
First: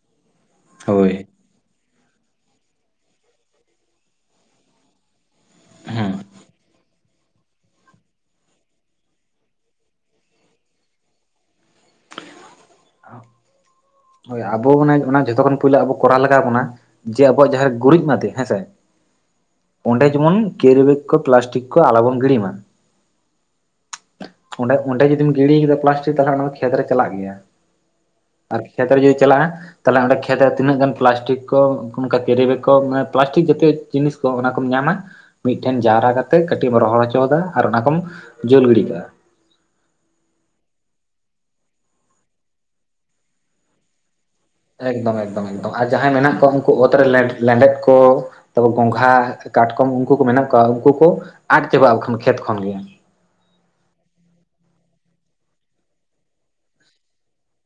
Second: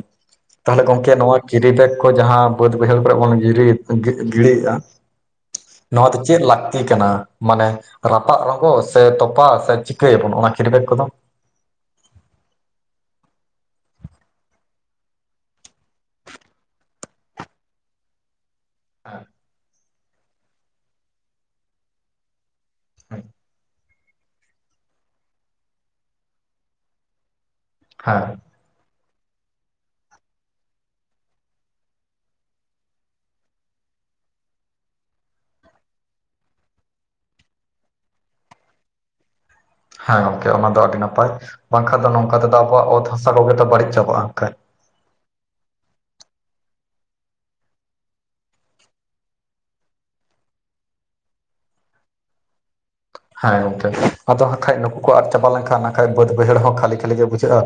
Speaker 2: ᱛᱟᱦᱚᱞᱮ
Speaker 1: ᱦᱳᱭ
Speaker 2: ᱜᱚᱢᱠᱮ ᱱᱚᱣᱟ ᱜᱤᱰᱤ ᱫᱮᱜᱽ ᱠᱚ, ᱡᱟᱦᱟᱸ ᱵᱟᱹᱫᱽ ᱵᱟᱹᱭᱦᱟᱹᱲ ᱠᱚᱨᱮ ᱵᱚᱱ ᱜᱤᱰᱤ ᱜᱤᱰᱤᱭᱮᱫᱼᱟ᱾ ᱱᱚᱣᱟ
Speaker 1: ᱦᱮᱸ
Speaker 2: ᱫᱚ ᱪᱮᱫ ᱞᱟᱹᱠᱛᱤ ᱠᱟᱱᱟ? ᱢᱟᱱᱮ ᱨᱟᱯᱟᱜ ᱨᱚᱸᱜᱚ ᱥᱮ ᱛᱚᱯᱟ ᱥᱮ ᱪᱤᱠᱟᱹᱭᱟᱵᱚᱱ, ᱚᱱᱟ ᱠᱷᱤᱨᱵᱮᱜ ᱠᱚᱫᱚ? [inaudible]
Speaker 1: ᱦᱳᱭ ᱟᱵᱚ ᱢᱟᱱᱮ ᱚᱱᱟ ᱡᱷᱚᱛᱚ ᱠᱷᱚᱱᱚᱱ ᱯᱳᱭᱞᱳ ᱟᱵᱚ ᱠᱚᱨᱟᱣ ᱞᱟᱜᱟᱣ ᱵᱚᱱᱟ ᱡᱮ ᱟᱵᱚᱣᱟᱜ ᱡᱟᱦᱟᱸ ᱜᱩᱨᱤᱡ ᱢᱟᱫᱮ ᱦᱮᱸᱥᱮ
Speaker 2: [unintelligible]
Speaker 1: ᱚᱸᱰᱮ ᱡᱮᱢᱚᱱ ᱠᱮᱨᱤᱵᱮᱜ ᱠᱚ, ᱯᱞᱟᱥᱴᱤᱠ ᱠᱚ, ᱟᱞᱚ ᱵᱚᱱ ᱜᱤᱲᱤ ᱢᱟ᱾
Speaker 2: ᱦᱳᱭ᱾
Speaker 1: ᱚᱸᱰᱮ ᱚᱸᱰᱮ ᱡᱩᱫᱤᱢ ᱜᱤᱰᱤ ᱠᱮᱫᱟ ᱯᱞᱟᱥᱴᱤᱠ ᱛᱟᱦᱚᱞᱮ ᱚᱱᱟ ᱠᱷᱮᱛ ᱨᱮ ᱪᱟᱞᱟᱜ ᱜᱮᱭᱟ᱾
Speaker 2: [unintelligible]
Speaker 1: ᱟᱨ ᱠᱷᱮᱛ ᱨᱮ ᱡᱩᱫᱤ ᱪᱟᱞᱟᱜᱼᱟ? ᱛᱟᱦᱚᱞᱮ ᱚᱸᱰᱮ ᱠᱷᱮᱛ ᱨᱮ ᱛᱤᱱᱟᱹᱜ ᱜᱟᱱ ᱯᱞᱟᱥᱴᱤᱠ ᱠᱚ, ᱚᱱᱠᱟ ᱠᱮᱨᱤᱵᱮᱜ ᱠᱚ, ᱢᱟᱱᱮ ᱯᱞᱟᱥᱴᱤᱠ ᱡᱟᱛᱮ ᱡᱤᱱᱤᱥ ᱠᱚ ᱚᱱᱟᱠᱢ ᱧᱟᱢᱟ ᱢᱤᱫᱴᱷᱮᱱ ᱡᱟᱣᱨᱟ ᱠᱟᱛᱮᱜ ᱠᱟᱹᱴᱤᱡ ᱮᱢ ᱨᱚᱦᱚᱲ ᱦᱚᱪᱚᱫᱟ ᱟᱨ ᱚᱱᱟᱠᱚᱢ ᱡᱩᱞ ᱜᱤᱰᱤ ᱠᱮᱫᱟ᱾ ᱫᱟᱜ
Speaker 2: ᱦᱮᱸ ᱜᱚᱝᱠᱮ ᱚᱱᱟ ᱫᱚ ᱟᱹᱰᱤ ᱱᱟᱯᱟᱭ, ᱵᱟᱝ ᱠᱷᱟᱱ ᱫᱚ ᱱᱚᱝᱠᱟ ᱛᱮᱫᱚ ᱟᱵᱚᱣᱟᱜ ᱚᱛ ᱦᱟᱥᱟ ᱠᱚᱜᱮ ᱛᱚ ᱵᱟᱹᱲᱤᱡ ᱪᱟᱵᱟᱜᱼᱟ᱾
Speaker 1: ᱮᱠᱫᱚᱢ ᱮᱠᱫᱚᱢ ᱮᱠᱫᱚᱢ ᱟᱨ ᱡᱟᱦᱟᱸᱭ ᱢᱮᱱᱟᱜ ᱠᱚᱣᱟ ᱩᱱᱠᱩ ᱚᱛ ᱨᱮ ᱞᱮᱸᱰᱮᱫ ᱠᱚ ᱛᱟᱨᱯᱚᱨ ᱜᱚᱝᱜᱷᱟ, ᱠᱟᱴᱠᱚᱢ, ᱩᱱᱠᱩ ᱠᱚ ᱢᱮᱱᱟᱜ ᱠᱚᱣᱟ᱾ ᱩᱱᱠᱩ ᱠᱚ ᱟᱫ ᱪᱟᱵᱟᱜᱼᱟ ᱠᱷᱮᱛ ᱠᱷᱚᱱ ᱜᱮ᱾
Speaker 2: ᱦᱮᱸ ᱜᱚᱝᱠᱮ ᱟᱫᱚ ᱵᱟᱝᱠᱷᱟᱡ ᱱᱩᱠᱩ ᱠᱚ ᱟᱫ ᱪᱟᱵᱟ ᱞᱮᱱᱠᱷᱟᱱ ᱠᱷᱟᱡ, ᱵᱟᱹᱫ ᱵᱟᱹᱭᱦᱟᱹᱲ ᱦᱚᱸ ᱠᱷᱟᱹᱞᱤ ᱠᱷᱟᱹᱞᱤ ᱜᱮ ᱵᱩᱡᱷᱟᱹᱜᱼᱟ᱾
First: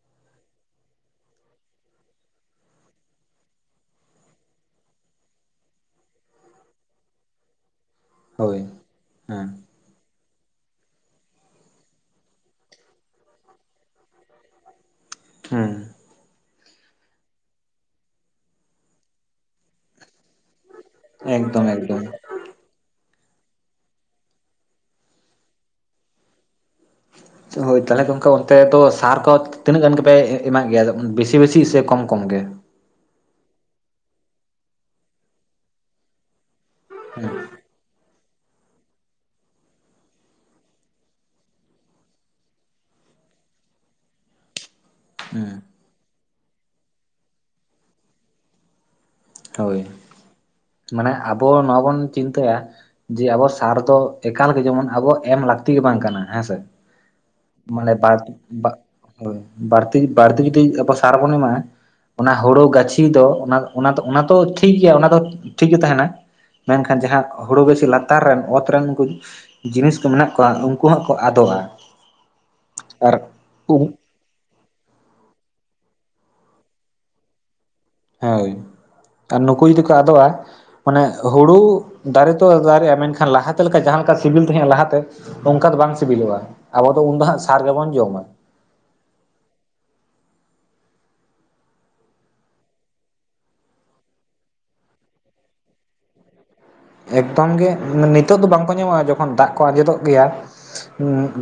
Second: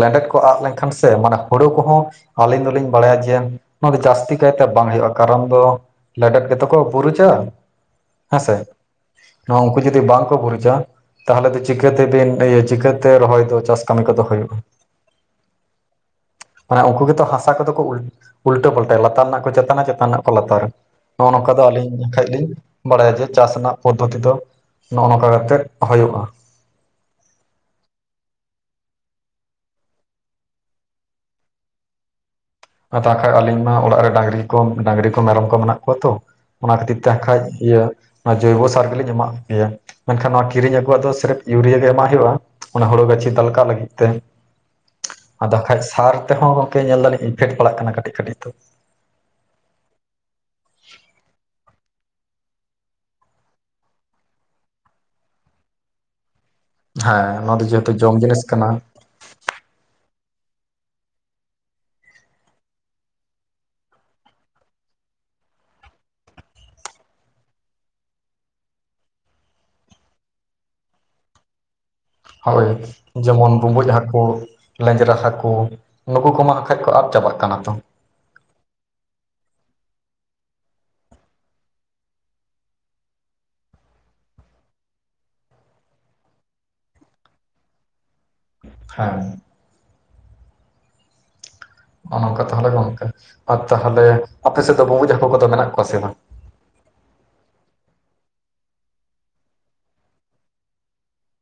Speaker 2: ᱞᱮᱸᱰᱮᱛ ᱠᱚ ᱟᱫ ᱞᱮᱱᱠᱷᱟᱱ ᱥᱮ ᱢᱟᱱᱮ ᱦᱳᱲᱳ ᱠᱚᱦᱚᱸ ᱟᱹᱞᱤᱧ ᱫᱚᱞᱤᱧ ᱵᱟᱲᱟᱭᱟ ᱡᱮ ᱱᱚᱣᱟ ᱫᱚ ᱡᱟᱹᱥᱛᱤ ᱠᱟᱭᱛᱮ ᱵᱟᱝ ᱦᱩᱭᱩᱜᱼᱟ᱾ ᱠᱟᱨᱚᱱ ᱫᱚ ᱞᱮᱰᱮᱫ ᱜᱮᱛᱮ ᱠᱚ ᱜᱩᱨᱤᱪᱟ ᱦᱮᱸᱥᱮ,
Speaker 1: ᱦᱳᱭ ᱦᱮᱸ
Speaker 2: ᱱᱚᱣᱟ ᱩᱱᱠᱩ ᱡᱚᱫᱤ ᱵᱟᱝ ᱠᱚ ᱜᱩᱨᱤᱪᱟ? ᱛᱟᱦᱚᱞᱮ ᱫᱚ ᱪᱤᱠᱟᱹ ᱛᱮᱵᱤᱱ ᱤᱭᱟᱹ ᱪᱤᱠᱟᱹ ᱛᱮ ᱨᱚᱦᱚᱭ ᱫᱚ ᱪᱟᱥ ᱠᱟᱹᱢᱤ ᱠᱚᱫᱚ ᱦᱩᱭᱩᱜᱼᱟ?
Speaker 1: ᱦᱩᱸ᱾
Speaker 2: ᱢᱟᱱᱮ ᱩᱱᱠᱩ ᱜᱮᱛᱚ ᱦᱟᱥᱟ ᱠᱚᱫᱚ ᱠᱚ ᱩᱞ ᱩᱞᱴᱟᱹ ᱯᱟᱞᱴᱟᱭᱟ᱾ ᱞᱟᱛᱟᱨ ᱨᱮᱱᱟᱜ ᱠᱚ ᱪᱮᱛᱟᱱᱟ ᱪᱮᱛᱟᱱ ᱨᱮᱱᱟᱜ ᱠᱚ ᱞᱟᱛᱟᱨᱟ᱾ ᱱᱚᱜᱼᱚᱭ ᱱᱚᱝᱠᱟ ᱫᱚ
Speaker 1: ᱮᱠᱫᱚᱢ
Speaker 2: ᱟᱹᱞᱤᱧ
Speaker 1: ᱮᱠᱫᱚᱢ
Speaker 2: ᱠᱷᱟᱡ ᱞᱤᱧ ᱵᱟᱲᱟᱭᱟ ᱡᱮ ᱪᱟᱥ ᱨᱮᱱᱟᱜ ᱯᱚᱫᱽᱫᱷᱚᱛᱤ ᱫᱚ ᱱᱚᱜᱼᱚᱭ ᱱᱚᱝᱠᱟ ᱠᱟᱛᱮᱜ ᱦᱩᱭᱩᱜᱼᱟ᱾
Speaker 1: ᱦᱳᱭ ᱛᱟᱦᱚᱞᱮ ᱜᱚᱢᱠᱮ ᱚᱱᱛᱮ ᱫᱚ ᱥᱟᱨ ᱠᱚ ᱛᱤᱱᱟᱹᱜ ᱜᱟᱱ ᱜᱮᱯᱮ ᱮᱢᱟᱜ ᱜᱮᱭᱟ᱾ ᱵᱮᱥᱤ ᱵᱮᱥᱤ ᱥᱮ ᱠᱚᱢ ᱠᱚᱢ ᱜᱮ?
Speaker 2: ᱛᱟᱠᱷᱟᱡ ᱫᱚ ᱟᱹᱞᱤᱧ ᱢᱟ ᱚᱲᱟᱜ ᱨᱮ ᱰᱟᱝᱨᱤ ᱠᱚ ᱢᱮᱨᱚᱢ ᱠᱚ ᱢᱮᱱᱟᱜ ᱠᱚᱣᱟ ᱛᱚ᱾ ᱚᱱᱟ ᱠᱷᱟᱹᱛᱤᱨ ᱛᱮ ᱠᱷᱟᱡ ᱤᱭᱟᱹ ᱚᱱᱟ ᱡᱚᱭᱵᱚᱥᱟᱨ ᱜᱮᱞᱤᱧ ᱮᱟᱜ ᱜᱮᱭᱟ᱾ ᱢᱮᱱᱠᱷᱟᱱ ᱱᱚᱣᱟ ᱠᱤᱨᱤᱧ ᱟᱹᱜᱩᱣᱟᱜ ᱫᱚ ᱥᱤᱨᱤᱯ ᱤᱭᱩᱨᱤᱭᱟ ᱜᱮ ᱮᱢᱟᱜ ᱦᱩᱭᱩᱜᱼᱟ᱾ ᱚᱱᱟ ᱦᱩᱲᱩ ᱜᱟᱹᱪᱷᱤ ᱫᱟᱞᱠᱟᱜ ᱞᱟᱹᱜᱤᱫ ᱛᱮ᱾
Speaker 1: ᱦᱩᱸ
Speaker 2: ᱟᱫᱚ ᱠᱷᱟᱡ ᱥᱟᱨ ᱛᱮᱦᱚᱸ ᱜᱚᱝᱠᱮ ᱧᱮᱞ ᱫᱟᱞᱤᱧ ᱤᱧᱯᱷᱮᱠᱴ ᱯᱟᱲᱟᱜ ᱠᱟᱱᱟ, ᱠᱟᱹᱴᱤᱡ ᱠᱟᱹᱟᱹᱴᱤᱡ ᱛᱚ᱾
Speaker 1: ᱦᱳᱭ ᱢᱟᱱᱮ ᱟᱵᱚ ᱱᱚᱣᱟ ᱵᱚᱱ ᱪᱤᱱᱛᱟᱹᱭᱟ ᱡᱮ ᱟᱵᱚ ᱥᱟᱨ ᱫᱚ ᱮᱠᱟᱞᱜᱮ ᱡᱮᱢᱚᱱ ᱟᱵᱚ ᱮᱢ ᱞᱟᱹᱠᱛᱤ ᱜᱮ ᱵᱟᱝ ᱠᱟᱱᱟ ᱦᱮᱸᱥᱮ
Speaker 2: ᱦᱮᱸ ᱱᱚᱣᱟ ᱫᱚ ᱡᱚᱛᱚ ᱡᱚᱢ ᱡᱤᱱᱤᱥ ᱠᱟᱱᱟ
Speaker 1: ᱦᱳᱭ ᱵᱟᱹᱲᱛᱤ ᱵᱟᱲᱛᱤ ᱡᱩᱫᱤ ᱟᱵᱚ ᱥᱟᱨ ᱵᱚᱱ ᱮᱢᱟᱜ-ᱟ ᱚᱱᱟ ᱦᱳᱲᱳ ᱜᱟᱹᱪᱷᱤ ᱫᱚ ᱚᱱᱟ.. ᱚᱱᱟ ᱫᱚ ᱚᱱᱟ ᱛᱚ ᱴᱷᱤᱠ ᱜᱮᱭᱟ ᱚᱱᱟ ᱫᱚ ᱴᱷᱤᱠ ᱜᱮ ᱛᱟᱦᱮᱱᱟ ᱢᱮᱱᱠᱷᱟᱱ ᱡᱟᱦᱟ ᱦᱳᱲᱳ ᱜᱟᱹᱪᱷᱤ ᱞᱟᱛᱟᱨ ᱨᱮᱱ ᱚᱛ ᱨᱮᱱ ᱩᱱᱠᱩ ᱡᱤᱱᱤᱥ ᱠᱚ ᱢᱮᱱᱟᱜ ᱠᱚᱣᱟ ᱩᱱᱠᱩ ᱦᱚᱸ ᱠᱚ ᱟᱫᱚᱜᱼᱟ
Speaker 2: ᱦᱳᱭ
Speaker 1: ᱟᱨ
Speaker 2: ᱡᱮᱢᱚᱱ
Speaker 1: ᱩᱱ
Speaker 2: ᱵᱩᱢᱵᱩᱡ ᱦᱟᱹᱠᱚ ᱞᱮᱡᱽᱨᱟ ᱦᱟᱹᱠᱩ ᱱᱩᱠᱩ ᱠᱚ ᱢᱟ ᱟᱠᱷᱟᱱᱡ ᱠᱚ ᱟᱫ ᱪᱟᱵᱟᱜ ᱠᱟᱱᱟ ᱛᱚ
Speaker 1: ᱦᱳᱭ ᱟᱨ ᱱᱩᱠᱩ ᱡᱩᱫᱤ ᱠᱚ ᱟᱫᱚᱜᱼᱟ ᱢᱟᱱᱮ ᱦᱩᱲᱩ ᱫᱟᱨᱮ ᱛᱚ ᱫᱟᱨᱮᱜᱼᱟ ᱢᱮᱱᱠᱷᱟᱱ ᱞᱟᱦᱟᱛᱮ ᱞᱮᱠᱟ ᱡᱟᱦᱟᱸ ᱞᱮᱠᱟ ᱥᱤᱵᱤᱞ ᱛᱮᱦᱮᱸᱜᱼᱟ ᱞᱟᱦᱟᱛᱮ ᱚᱱᱠᱟ ᱫᱚ ᱵᱟᱝ ᱥᱤᱵᱤᱞᱚᱜᱼᱟ ᱟᱵᱚ ᱫᱚ ᱩᱱᱫᱚ ᱦᱟᱸᱜ ᱥᱟᱨ ᱜᱮ ᱵᱚᱱ ᱡᱚᱢ-ᱟ
Speaker 2: ᱦᱮᱸ ᱱᱚᱜ-ᱚ ᱱᱚᱝᱠᱟ ᱛᱟᱦᱚᱞᱮ ᱜᱚᱝᱠᱮ ᱟᱨ ᱛᱟᱦᱚᱞᱮ ᱟᱯᱮ ᱥᱮᱫ ᱫᱚ ᱵᱩᱢᱵᱩᱡ ᱦᱟᱠᱚ ᱠᱚ ᱫᱚ ᱢᱮᱱᱟᱜ ᱠᱚᱣᱟ ᱥᱮ ᱵᱟᱝ
Speaker 1: ᱮᱠᱫᱚᱢ ᱜᱮ ᱱᱤᱛᱚᱜ ᱫᱚ ᱵᱟᱝᱠᱚ ᱧᱟᱢᱚᱜᱼᱟ ᱡᱚᱠᱷᱚᱱ ᱫᱟᱜ ᱠᱚ ᱟᱸᱡᱮᱫᱚᱜ ᱜᱮᱭᱟ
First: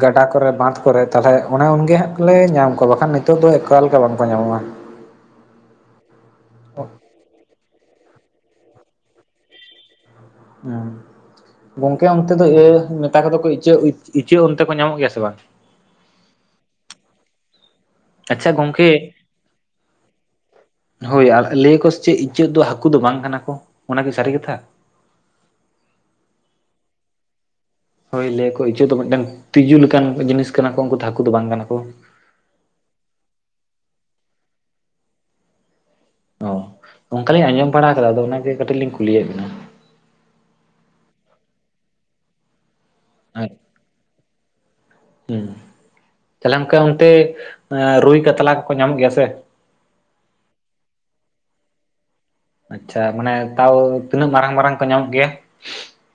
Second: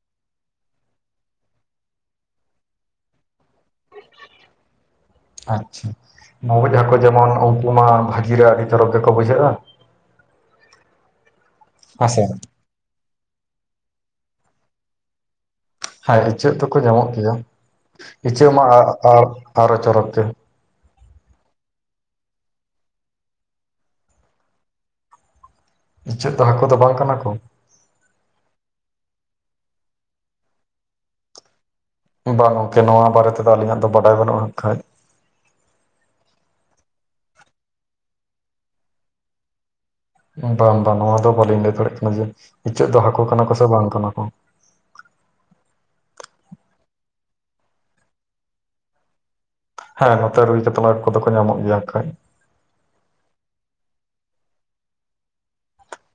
Speaker 1: ᱜᱟᱰᱟ ᱠᱚᱨᱮ ᱵᱟᱸᱫᱷ ᱠᱚᱨᱮ ᱛᱟᱞᱦᱮ ᱚᱱᱮ ᱩᱱ ᱜᱮᱦᱟᱸᱜ ᱞᱮ ᱧᱟᱢ ᱠᱚᱣᱟ ᱵᱟᱠᱷᱟᱱ ᱱᱤᱛᱚᱜ ᱫᱚ ᱮᱠᱟᱞ ᱠᱮ ᱵᱟᱝᱠᱚ ᱧᱟᱢᱚᱜᱼᱟ
Speaker 2: ᱟᱪᱪᱷᱟ, ᱵᱩᱢᱵᱩᱡ ᱦᱟᱠᱚ ᱡᱮᱢᱚᱱ ᱩᱱᱠᱩ ᱢᱟ ᱵᱷᱟᱹᱜᱤ ᱜᱮ ᱟᱹᱰᱤ ᱪᱳᱨᱳᱠ ᱜᱮᱠᱚ ᱵᱩᱡᱷᱟᱹᱜᱼᱟ
Speaker 1: ᱦᱸ ᱜᱚᱝᱠᱮ
Speaker 2: ᱦᱮᱸᱥᱮ
Speaker 1: ᱚᱱᱛᱮ ᱫᱚ ᱤᱭᱟᱹ ᱢᱮᱛᱟ ᱠᱚᱫᱚ ᱠᱚ ᱤᱪᱟᱹᱜ ᱤᱪ... ᱤᱪᱟᱹᱜ ᱚᱱᱛᱮ ᱠᱚ ᱧᱟᱢᱚᱜ ᱜᱮᱭᱟ ᱥᱮ ᱵᱟᱝ
Speaker 2: ᱦᱮᱸ ᱤᱪᱟᱹᱜ ᱫᱚ ᱠᱚ ᱧᱟᱢᱚᱜ ᱜᱮᱭᱟ ᱤᱪᱟᱹᱜ
Speaker 1: ᱟᱪᱪᱷᱟ
Speaker 2: ᱢᱟ ᱟ
Speaker 1: ᱜᱚᱝᱠᱮ
Speaker 2: ᱟᱲ ᱟᱨᱦᱚ ᱪᱳᱨᱳᱠ ᱜᱮ
Speaker 1: ᱦᱳᱭ ᱟᱞ... ᱞᱟᱹᱭ ᱟᱠᱚ ᱥᱮ ᱪᱮᱫ ᱤᱪᱟᱹᱜ ᱫᱚ ᱦᱟᱹᱠᱩ ᱫᱚ ᱵᱟᱝ ᱠᱟᱱᱟ ᱠᱚ ᱚᱱᱟ ᱠᱤ ᱥᱟᱹᱨᱤ ᱠᱟᱛᱷᱟ
Speaker 2: ᱤᱪᱟᱹᱜ ᱫᱚ ᱦᱟᱠᱟ ᱫᱚ ᱵᱟᱝ ᱠᱟᱱᱟ ᱠᱚ
Speaker 1: ᱦᱳᱭ ᱞᱟᱹᱭᱟᱠᱚ ᱤᱪᱟᱹᱜ ᱫᱚ ᱢᱤᱫᱴᱮᱱ ᱛᱤᱡᱩ ᱞᱮᱠᱟᱱ ᱡᱤᱱᱤᱥ ᱠᱟᱱᱟ ᱠᱚ ᱩᱱᱠᱩ ᱫᱚ ᱦᱟᱹᱠᱩ ᱫᱚ ᱵᱟᱝ ᱠᱟᱱᱟ ᱠᱚ
Speaker 2: ᱵᱟᱝ ᱜᱚᱝᱠᱮ ᱱᱚᱶᱟ ᱵᱟᱨᱮ ᱛᱮᱫᱚ ᱟᱞᱤᱧᱟᱜ ᱫᱚ ᱵᱟᱰᱟᱭ ᱵᱟᱹᱱᱩᱜᱼᱟ ᱠᱷᱟᱺᱡ
Speaker 1: ᱚ ᱚᱱᱠᱟᱞᱤᱧ ᱟᱸᱡᱚᱢ ᱵᱟᱲᱟ ᱟᱠᱟᱫᱟ ᱟᱫᱚ ᱚᱱᱟᱜᱮ ᱠᱟᱹᱴᱤᱡ ᱞᱤᱧ ᱠᱩᱞᱤᱭᱮᱫ ᱵᱤᱱᱟ
Speaker 2: ᱵᱟᱝ ᱵᱟᱝ ᱱᱚᱶᱟ ᱫᱚ ᱵᱟᱹᱞᱤᱧ ᱞᱟᱹᱭ ᱫᱟᱲᱮᱭᱟᱜ ᱠᱟᱱᱟ ᱡᱮ ᱤᱪᱟᱹᱜ ᱫᱚ ᱦᱟᱹᱠᱚ ᱠᱟᱱᱟ ᱠᱚ ᱥᱮ ᱵᱟᱝ ᱠᱟᱱᱟ ᱠᱚ
Speaker 1: ᱦᱮᱸ ᱛᱟᱦᱚᱞᱮ ᱚᱱᱠᱟ ᱚᱱᱛᱮ ᱨᱩᱭ ᱠᱟᱛᱞᱟ ᱠᱚᱠᱚ ᱧᱟᱢᱚᱜ ᱜᱮᱭᱟ ᱥᱮ
Speaker 2: ᱦᱮᱸ ᱱᱚᱛᱮ ᱨᱩᱭ ᱠᱟᱛᱞᱟ ᱠᱚᱫᱚ ᱠᱚ ᱧᱟᱢᱚᱜ ᱜᱮᱭᱟ ᱠᱷᱟᱺᱡ
Speaker 1: ᱟᱪᱪᱷᱟ ᱢᱟᱱᱮ ᱛᱟᱣ ᱛᱤᱱᱟᱹᱜ ᱢᱟᱨᱟᱝ ᱢᱟᱨᱟᱝ ᱠᱚ ᱧᱟᱢᱚᱜ ᱜᱮᱭᱟ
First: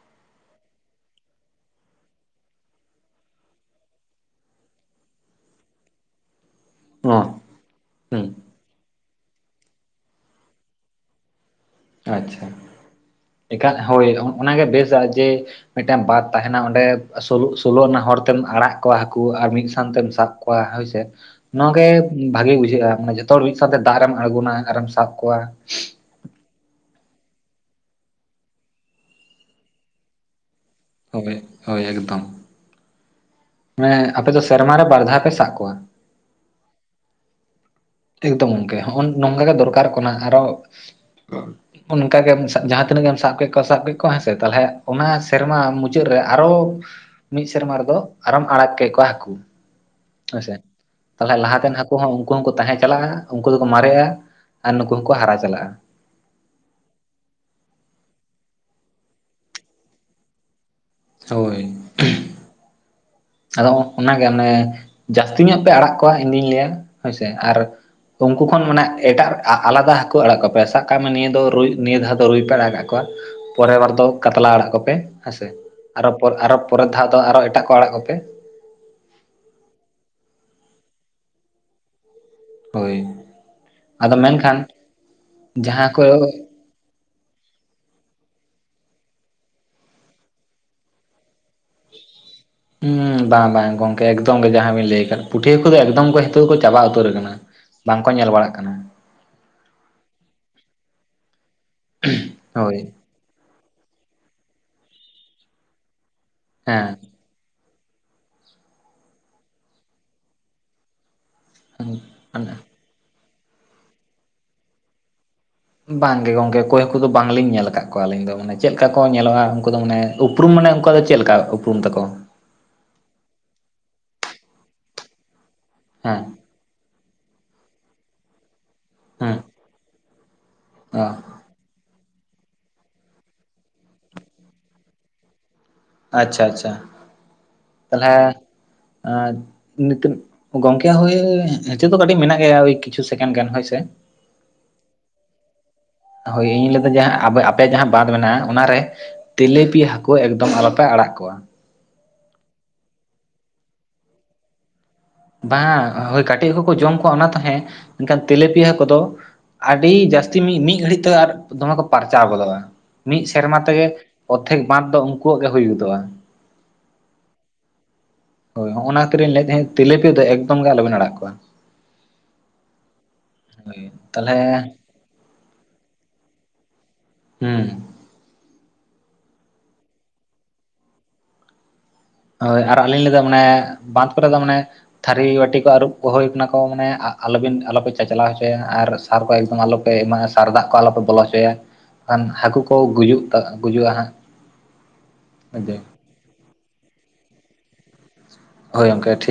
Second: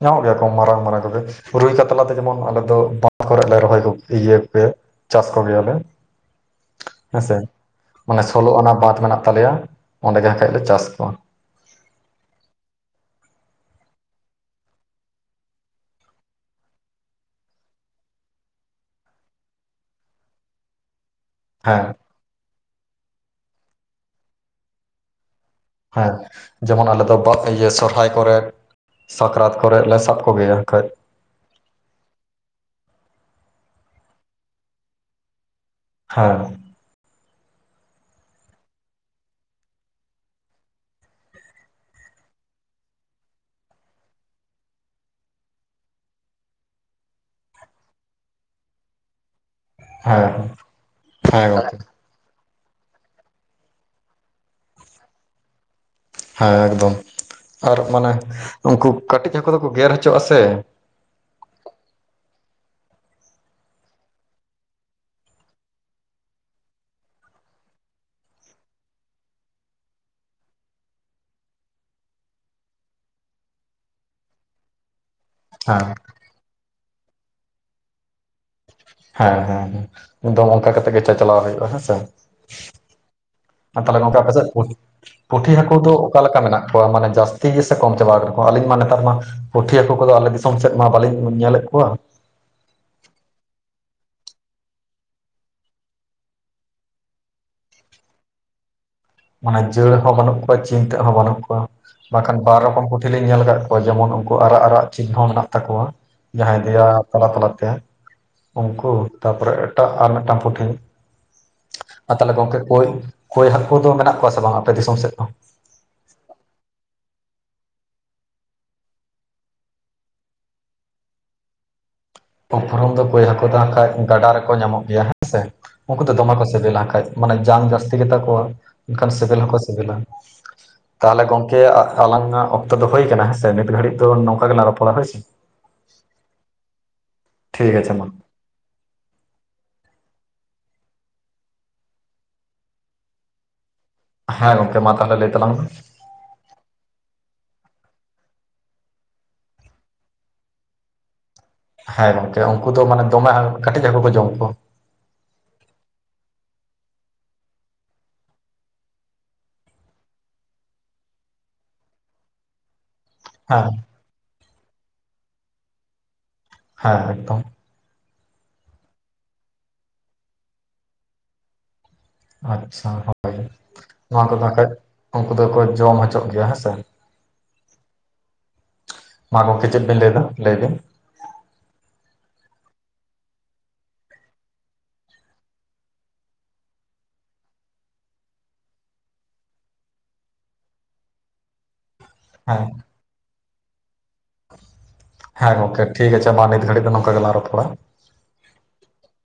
Speaker 2: ᱧᱟᱢᱚᱜ ᱜᱮᱭᱟ ᱠᱚ ᱢᱟᱨᱟᱝ ᱢᱟᱨᱟᱝ ᱠᱚᱜᱮ ᱨᱩᱭ ᱠᱟᱛᱞᱟ ᱫᱚ ᱡᱮᱢᱚᱱ ᱟᱞᱮ ᱫᱚ ᱵᱟᱸᱫ ᱠᱚᱨᱮ ᱞᱮ ᱨᱚᱦᱚᱭ ᱠᱚ ᱜᱮ ᱤᱭᱟᱹ ᱮᱭᱟ ᱪᱟᱥ ᱠᱚ ᱜᱮᱭᱟᱞᱮ ᱦᱮᱸᱥᱮ
Speaker 1: ᱚ
Speaker 2: ᱢᱟᱱᱮ
Speaker 1: ᱦᱩᱸ
Speaker 2: ᱥᱚᱞᱚ ᱟᱱᱟ ᱵᱟᱸᱫᱷ ᱢᱮᱱᱟᱜ ᱛᱟᱞᱮᱭᱟ ᱚᱸᱰᱮ ᱜᱮ ᱟᱠᱷᱟᱹᱡ ᱞᱮ ᱪᱟᱥ ᱠᱚᱣᱟ
Speaker 1: ᱟᱪᱪᱷᱟ ᱮᱠᱟ ᱦᱳᱭ ᱚᱱᱟᱜᱮ ᱵᱮᱥᱟᱜ ᱡᱮ ᱢᱤᱫᱴᱟᱝ ᱵᱟᱛ ᱛᱟᱦᱮᱱᱟ ᱚᱸᱰᱮ ᱥᱚᱞᱚ... ᱥᱚᱞᱚ ᱟᱱᱟ ᱦᱚᱲᱵᱛᱮᱢ ᱟᱲᱟᱜ ᱠᱚᱣᱟ ᱦᱟᱹᱠᱩ ᱟᱨ ᱢᱤᱫ ᱥᱟᱶᱛᱮᱢ ᱥᱟᱵ ᱠᱚᱣ ᱠᱚᱣᱟ ᱦᱚᱭ ᱥᱮ
Speaker 2: ᱦᱮᱸ
Speaker 1: ᱱᱚᱣᱟᱜᱮ ᱵᱷᱟᱜᱮ ᱵᱩᱡᱷᱟᱹᱜᱼᱟ ᱢᱟᱱᱮ ᱡᱚᱛᱚ ᱦᱚᱲ ᱢᱤᱫ ᱥᱟᱶᱛᱮ ᱫᱟᱜ ᱨᱮᱢ ᱟᱬᱜᱩᱱᱟ ᱟᱨ ᱮᱢ ᱥᱟᱵ ᱠᱚᱣᱟ
Speaker 2: ᱦᱮᱸ ᱡᱮᱢᱚᱱ ᱟᱞᱮ ᱫᱚ ᱵᱟᱛ ᱤᱭᱟᱹ ᱥᱚᱨᱦᱟᱭ ᱠᱚᱨᱮ ᱥᱟᱠᱨᱟᱛ ᱠᱚᱨᱮ ᱞᱮ ᱥᱟᱵ ᱠᱚᱜᱮᱭᱟ ᱟᱠᱷᱟᱹᱡ
Speaker 1: ᱦᱳᱭ ᱦᱳᱭ ᱮᱠᱫᱚᱢ ᱢᱮ ᱟᱯᱮ ᱫᱚ ᱥᱮᱨᱢᱟ ᱨᱮ ᱵᱟᱨ ᱫᱷᱟᱣ ᱯᱮ ᱥᱟᱵ ᱠᱚᱣᱟ
Speaker 2: ᱦᱮᱸ
Speaker 1: ᱮᱠᱫᱚᱢ ᱜᱚᱝᱠᱮ ᱦᱚᱜ.. ᱱᱚᱝᱠᱟ ᱜᱮ ᱫᱚᱨᱠᱟᱨᱚᱜ ᱠᱟᱱᱟ ᱟᱨᱦᱚ ᱚᱱ-ᱚᱱᱠᱟᱜᱮᱢ ᱥᱟᱵ ᱡᱟᱦᱟ ᱛᱤᱱᱟᱹᱜ ᱜᱮᱢ ᱥᱟᱵ ᱠᱮᱫ ᱠᱚᱣᱟ ᱥᱟᱵ ᱠᱮᱫ ᱠᱚᱣᱟ ᱦᱮᱸ ᱥᱮ ᱛᱟᱞᱦᱮ ᱚᱱᱟ ᱥᱮᱨᱢᱟ ᱢᱩᱪᱟᱹᱫ ᱨᱮ ᱟᱨᱦᱚ ᱢᱤᱫ ᱥᱮᱨᱢᱟ ᱨᱮᱫᱚ ᱟᱨᱦᱚᱢ ᱟᱲᱟᱜ ᱠᱮᱫ ᱠᱚᱣᱟ ᱦᱟᱹᱠᱩ
Speaker 2: ᱦᱮᱸ
Speaker 1: ᱦᱮᱸᱥᱮ ᱛᱟᱦᱚᱞᱮ
Speaker 2: ᱦᱮᱸ
Speaker 1: ᱞᱟᱦᱟᱛᱮᱱ
Speaker 2: ᱜᱚᱝᱠᱮ
Speaker 1: ᱦᱟᱹᱠᱩ ᱠᱩ ᱦᱚᱸ ᱩᱱᱠᱩ ᱦᱚᱸ ᱠᱚ ᱛᱟᱦᱮᱸ ᱪᱟᱞᱟᱜᱼᱟ ᱩᱱᱠᱩ ᱫᱚ ᱠᱚ ᱢᱟᱨᱮᱜᱼᱟ ᱟᱨ ᱱᱩᱠᱩ ᱦᱚᱸ ᱠᱚ ᱦᱟᱨᱟ ᱪᱟᱞᱟᱜᱼᱟ
Speaker 2: ᱦᱮᱸ ᱮᱠᱫᱚᱢ ᱟᱨ ᱢᱟᱱᱮ ᱩᱱᱠᱩ ᱠᱟᱹᱴᱤᱡ ᱦᱟᱹᱠᱩ ᱫᱚᱠᱚ ᱜᱮᱨ ᱦᱚᱪᱚᱜᱟᱜ-ᱟ᱾ ᱥᱮ
Speaker 1: ᱦᱳᱭ ᱟᱫᱚ ᱚᱱᱟᱜᱮ ᱢᱟᱱᱮ ᱡᱟᱹᱥᱛᱤ ᱧᱚᱜ ᱯᱮ ᱟᱲᱟᱜ ᱠᱚᱣᱟ ᱤᱧ ᱫᱩᱧ ᱞᱟᱹᱭᱟ ᱦᱳᱭᱥᱮ ᱟᱨ ᱩᱱᱠᱩ ᱠᱷᱚᱱ ᱢᱟᱱᱮ ᱮᱴᱟᱜ ᱟᱞᱟᱫᱟ ᱦᱟᱹᱠᱩ ᱟᱲᱟᱜ ᱠᱚ ᱯᱮ ᱥᱟᱵ ᱠᱟᱜ ᱢᱮ ᱱᱤᱭᱟᱹ ᱫᱚ ᱨᱩᱭ ᱱᱤᱭᱟᱹ ᱫᱷᱟᱣ ᱫᱚ ᱨᱩᱭ ᱯᱮ ᱟᱲᱟᱜ ᱠᱟᱜ ᱠᱚᱣᱟ᱾ ᱯᱚᱨᱮ ᱵᱟᱨ ᱫᱚ ᱠᱟᱛᱞᱟ ᱟᱲᱟᱜ ᱠᱚᱯᱮ ᱦᱮᱸᱥᱮ
Speaker 2: ᱦᱮᱸ
Speaker 1: ᱟᱨ ᱟᱨ ᱯᱚᱨᱮ ᱫᱷᱟᱣ ᱫᱚ ᱟᱨᱚ ᱮᱴᱟᱜ ᱠᱚ ᱟᱲᱟᱜ ᱠᱚᱯᱮ
Speaker 2: ᱦᱮᱸ ᱦᱮᱸ ᱦᱮ ᱮᱠᱫᱚᱢ ᱚᱱᱠᱟ ᱠᱟᱛᱮᱜ ᱜᱮ ᱪᱟᱪᱟᱞᱟᱣ ᱦᱩᱭᱩᱜ-ᱟ᱾ ᱦᱮᱸᱥᱮ
Speaker 1: ᱦᱳᱭ
Speaker 2: ᱛᱟᱦᱞᱮ
Speaker 1: ᱟᱫᱚ
Speaker 2: ᱜᱚᱝᱠᱮ ᱟᱯᱮ ᱥᱮᱫ
Speaker 1: ᱢᱮᱱᱠᱷᱟᱱ
Speaker 2: ᱯᱩᱴᱷᱤ ᱦᱟᱹᱠᱩ
Speaker 1: ᱡᱟᱦᱟᱸ
Speaker 2: ᱫᱚ
Speaker 1: ᱠᱚ
Speaker 2: ᱚᱠᱟᱞᱮᱠᱟ ᱢᱮᱱᱟᱜ ᱠᱚᱣᱟ ᱢᱟᱱᱮ ᱡᱟᱹᱥᱛᱤ ᱜᱮ ᱥᱮ ᱠᱚᱢ ᱪᱟᱵᱟ ᱠᱟᱱᱟᱠᱚ ᱟᱹᱞᱤᱧ ᱢᱟ ᱱᱮᱛᱟᱨ ᱢᱟ ᱯᱩᱴᱷᱤ ᱦᱟᱹᱠᱩ ᱠᱚᱫᱚ ᱟᱞᱮ ᱫᱤᱥᱚᱢ ᱥᱮᱫ ᱢᱟ ᱵᱟᱹᱞᱤᱧ ᱧᱮᱞᱮᱫ ᱠᱚᱣᱟ᱾
Speaker 1: ᱦᱩ ᱵᱟᱝ ᱵᱟᱝ ᱜᱚᱝᱠᱮ ᱮᱠᱫᱚᱢ ᱜᱮ ᱡᱟᱦᱟ ᱵᱤᱱ ᱞᱟᱹᱭ ᱟᱠᱟᱫ ᱯᱩᱴᱷᱤ ᱠᱚᱫᱚ ᱮᱠᱫᱚᱢ ᱜᱮ ᱱᱤᱛᱚᱜ ᱫᱚ ᱠᱚ ᱪᱟᱵᱟ ᱩᱛᱟᱹᱨ ᱠᱟᱱᱟ ᱵᱟᱝ ᱠᱚ ᱧᱮᱞ ᱵᱟᱲᱟᱜ ᱠᱟᱱᱟ
Speaker 2: ᱢᱟᱱᱮ ᱡᱟᱹᱲ ᱦᱚᱸ ᱵᱟᱹᱱᱩᱜ ᱠᱚᱣᱟ ᱪᱤᱱᱛᱟᱹᱜ ᱦᱚᱸ ᱵᱟᱹᱱᱩᱜ ᱠᱚᱣᱟ ᱵᱟᱝᱠᱷᱟᱱ ᱵᱟᱨ ᱨᱚᱠᱚᱢ
Speaker 1: ᱦᱳᱭ
Speaker 2: ᱞᱤᱧ ᱧᱮᱞ ᱟᱠᱟᱫ ᱠᱚᱣᱟ ᱡᱮᱢᱚᱱ ᱩᱱᱠᱩ ᱟᱨᱟᱜ ᱟᱨᱟᱜ ᱪᱮᱫ ᱦᱚᱸ ᱢᱮᱱᱟᱜ ᱛᱟᱠᱚᱣᱟ ᱡᱟᱦᱟᱸᱭ ᱫᱮᱭᱟ
Speaker 1: ᱦᱮᱸ
Speaker 2: ᱛᱟᱞᱟ ᱛᱟᱞᱟᱛᱮ ᱩᱱᱠᱩ ᱛᱟᱯᱚᱨᱮ ᱮᱴᱟᱜ ᱟᱨ ᱢᱤᱫᱴᱟᱝ ᱯᱩᱴᱷᱤ ᱟᱨ ᱛᱟᱦᱚᱞᱮ ᱜᱚᱝᱠᱮ ᱠᱳᱭ ᱠᱳᱭ ᱦᱟᱹᱠᱩ ᱫᱚ ᱢᱮᱱᱟᱜ ᱠᱚᱣᱟ ᱥᱮ ᱵᱟᱝ ᱟᱯᱮ ᱫᱤᱥᱚᱢ ᱥᱮᱫ ᱫᱚ
Speaker 1: ᱵᱟᱝ ᱜᱮ ᱜᱚᱝᱠᱮ ᱠᱳᱭ ᱦᱟᱠᱩ ᱫᱚ ᱵᱟᱝᱞᱤᱧ ᱧᱮᱞ ᱟᱠᱟᱫ ᱠᱚᱣᱟ ᱟᱹᱞᱤᱧ ᱫᱚ ᱢᱟᱱᱮ ᱪᱮᱫ ᱞᱮᱠᱟ ᱠᱚ ᱧᱮᱞᱚᱜ-ᱟ᱾ ᱩᱱᱠᱩ ᱫᱚ ᱢᱟᱱᱮ ᱩᱯᱨᱩᱢ ᱢᱟᱱᱮ ᱩᱱᱠᱩ ᱫᱚ ᱪᱮᱫ ᱞᱮᱠᱟ ᱩᱯᱨᱩᱢ ᱛᱟᱠᱚ
Speaker 2: ᱩᱯᱨᱩᱢ ᱫᱚ ᱠᱳᱭ ᱦᱟᱹᱠᱩ ᱫᱚ ᱦᱟᱝᱠᱟ ᱜᱟᱰᱟ ᱨᱮᱠᱚ ᱧᱟᱢᱚᱜ ᱜᱮᱭᱟ ᱦᱮᱸᱥᱮ ᱩᱱᱠᱩ ᱫᱚ
Speaker 1: ᱦᱮᱸ
Speaker 2: ᱫᱚᱢᱮ ᱠᱚ ᱫᱮᱞᱟ ᱠᱟᱡ ᱢᱟᱱᱮ ᱡᱟᱝ ᱡᱟᱹᱥᱛᱤ ᱜᱮᱛᱟ ᱠᱚᱣᱟ ᱮᱱᱠᱷᱟᱱ ᱥᱤᱵᱤᱞ
Speaker 1: ᱦᱮᱸ
Speaker 2: ᱦᱚᱸᱠᱚ ᱥᱤᱵᱤᱞᱟ
Speaker 1: ᱚ
Speaker 2: ᱛᱟᱦᱚᱞᱮ ᱜᱚᱝᱠᱮ ᱟᱞᱟᱝᱟᱜ ᱚᱠᱛᱚ ᱫᱚ ᱦᱩᱭ ᱠᱟᱱᱟ ᱦᱮᱸ ᱥᱮ ᱱᱤᱛ ᱜᱷᱟᱹᱲᱤᱡ ᱫᱚ ᱱᱚᱝᱠᱟ ᱜᱮᱞᱟᱝ ᱨᱚᱯᱚᱲᱟ ᱦᱳᱭᱥᱮ
Speaker 1: ᱟᱪᱪᱷᱟ ᱟᱪᱪᱷᱟ
Speaker 2: ᱴᱷᱤᱠ ᱟᱪᱷᱮ ᱢᱟ
Speaker 1: ᱛᱟᱦᱚᱞᱮ ᱱᱤᱛᱤᱱ ᱜᱚᱝᱠᱮ ᱦᱳᱭ ᱱᱤᱛᱚᱜ ᱫᱚ ᱠᱟᱹᱴᱤᱡ ᱢᱮᱱᱟᱜ ᱜᱮᱭᱟ ᱳᱭ ᱠᱤᱪᱷᱩ ᱥᱮᱠᱮᱱᱰ ᱜᱟᱱ ᱦᱳᱭ ᱥᱮ
Speaker 2: ᱦᱮᱸ ᱜᱚᱝᱠᱮ ᱢᱟ ᱛᱟᱦᱚᱞᱮ ᱞᱟᱹᱭ ᱛᱟᱞᱟᱝ ᱢᱮ
Speaker 1: ᱦᱳᱭ ᱤᱧ ᱞᱟᱹᱭᱫᱟ ᱡᱟᱦᱟ ᱟᱯᱮᱭᱟᱜ ᱡᱟᱦᱟ ᱵᱟᱸᱫ ᱢᱮᱱᱟᱜ-ᱟ᱾ ᱚᱱᱟᱨᱮ ᱛᱤᱞᱮᱯᱤ ᱦᱟᱹᱠᱩ ᱮᱠᱫᱚᱢ ᱟᱞᱚᱯᱮ ᱟᱲᱟᱜ ᱠᱚᱣᱟ᱾
Speaker 2: ᱦᱮᱸ ᱜᱚᱝᱠᱮ ᱩᱱᱠᱩ ᱫᱚ ᱢᱟᱱᱮ ᱫᱚᱢᱮ ᱠᱟᱹᱴᱤᱡ ᱦᱟᱠᱩ ᱠᱚ ᱡᱚᱢ ᱠᱚᱣᱟ᱾
Speaker 1: ᱵᱟᱝ ᱦᱳᱭ ᱠᱟᱹᱴᱤᱡ ᱦᱟᱠᱚ ᱠᱚ ᱡᱚᱢ ᱠᱚᱣᱟ ᱚᱱᱟ ᱛᱚ ᱦᱮ ᱢᱮᱱᱠᱷᱟᱱ ᱛᱤᱞᱟᱹᱯᱤ ᱦᱟᱠᱚ ᱫᱚ ᱟᱹᱰᱤ ᱡᱟᱹᱥᱛᱤ ᱢᱤᱫ ᱜᱷᱟᱹᱲᱤᱡ ᱛᱮ ᱟᱨ ᱫᱚᱢᱮ ᱠᱚ ᱯᱟᱨᱪᱟᱣ ᱜᱚᱫᱚᱜ-ᱟ᱾ ᱢᱤᱫ ᱥᱮᱨᱢᱟ
Speaker 2: ᱦᱮᱸ
Speaker 1: ᱛᱮᱜᱮ ᱚᱨᱫᱷᱮᱠ ᱵᱟᱸᱫ ᱫᱚ ᱩᱱᱠᱩᱣᱟᱜ ᱜᱮ ᱦᱩᱭ ᱜᱚᱫᱚᱜ-ᱟ᱾
Speaker 2: ᱦᱮᱸ ᱮᱠᱫᱚᱢ
Speaker 1: ᱦᱳᱭ ᱦᱚᱸᱜᱼ ᱚᱱᱟ ᱠᱷᱟᱹᱛᱤᱨᱤᱧ ᱞᱟᱹᱭ ᱛᱟᱦᱮᱸ ᱛᱤᱞᱤᱯᱤ ᱫᱚ ᱮᱠᱫᱚᱢ ᱜᱮ ᱟᱞᱚᱵᱮᱱ ᱟᱲᱟᱜ ᱠᱚᱣᱟ
Speaker 2: ᱟᱪᱪᱷᱟ ᱦᱳᱭ
Speaker 1: ᱦᱳᱭ
Speaker 2: ᱱᱚᱣᱟ
Speaker 1: ᱛᱟᱦᱚᱞᱮ
Speaker 2: ᱠᱚᱫᱚᱠᱷᱟᱡ ᱩᱱᱠᱩ ᱫᱚᱠᱚ ᱡᱚᱢ ᱦᱚᱪᱚᱜ ᱜᱮᱭᱟ ᱦᱮᱸᱥᱮ
Speaker 1: ᱦᱮᱸ
Speaker 2: ᱢᱟ ᱜᱚᱝᱠᱮ ᱪᱮᱫ ᱵᱤᱱ ᱞᱟᱹᱭᱫᱟ ᱞᱟᱹᱭ ᱵᱤᱱ?
Speaker 1: ᱦᱳᱭ ᱟᱨ ᱟᱹᱞᱤᱧ ᱞᱟᱹᱭᱫᱟ ᱢᱟᱱᱮ ᱵᱟᱸᱫᱷ ᱠᱚᱨᱮ ᱫᱚ ᱢᱟᱱᱮ ᱛᱷᱟᱹᱨᱤ ᱵᱟᱹᱴᱤ ᱠᱚ ᱟᱹᱨᱩᱵ ᱠᱚ ᱦᱩᱭ ᱠᱟᱱᱟ ᱠᱚ ᱢᱟᱱᱮ ᱟᱞᱚᱵᱤᱱ ᱟᱞᱚᱯᱮ ᱪᱟᱪᱞᱟᱣ ᱦᱚᱪᱚᱭᱟ ᱟᱨ ᱥᱟᱨ ᱠᱚ ᱮᱠᱫᱚᱢ ᱟᱞᱚᱯᱮ ᱮᱢᱢᱟᱜ-ᱟ᱾ ᱥᱟᱨ ᱫᱟᱜ ᱠᱚ ᱟᱞᱚᱯᱮ ᱵᱚᱞᱚ ᱦᱚᱪᱚᱭᱟ ᱠᱷᱟᱱ ᱦᱟᱹᱠᱩ
Speaker 2: ᱦᱮᱸ
Speaker 1: ᱠᱚ ᱜᱩᱡᱩᱜ ᱜᱩᱡᱩᱜ-ᱟ ᱦᱟᱸᱜ
Speaker 2: ᱦᱮᱸ ᱜᱚᱝᱠᱮ ᱴᱷᱤᱠ ᱟᱪᱷᱮ ᱢᱟ ᱱᱤᱛ ᱜᱷᱟᱹᱲᱤᱡ ᱫᱚ ᱱᱚᱝᱠᱟ ᱜᱮᱞᱟᱝ ᱨᱚᱯᱚᱲᱟ
Speaker 1: ᱦᱳᱭ ᱜᱚᱢᱠᱮ ᱴᱷᱤᱠ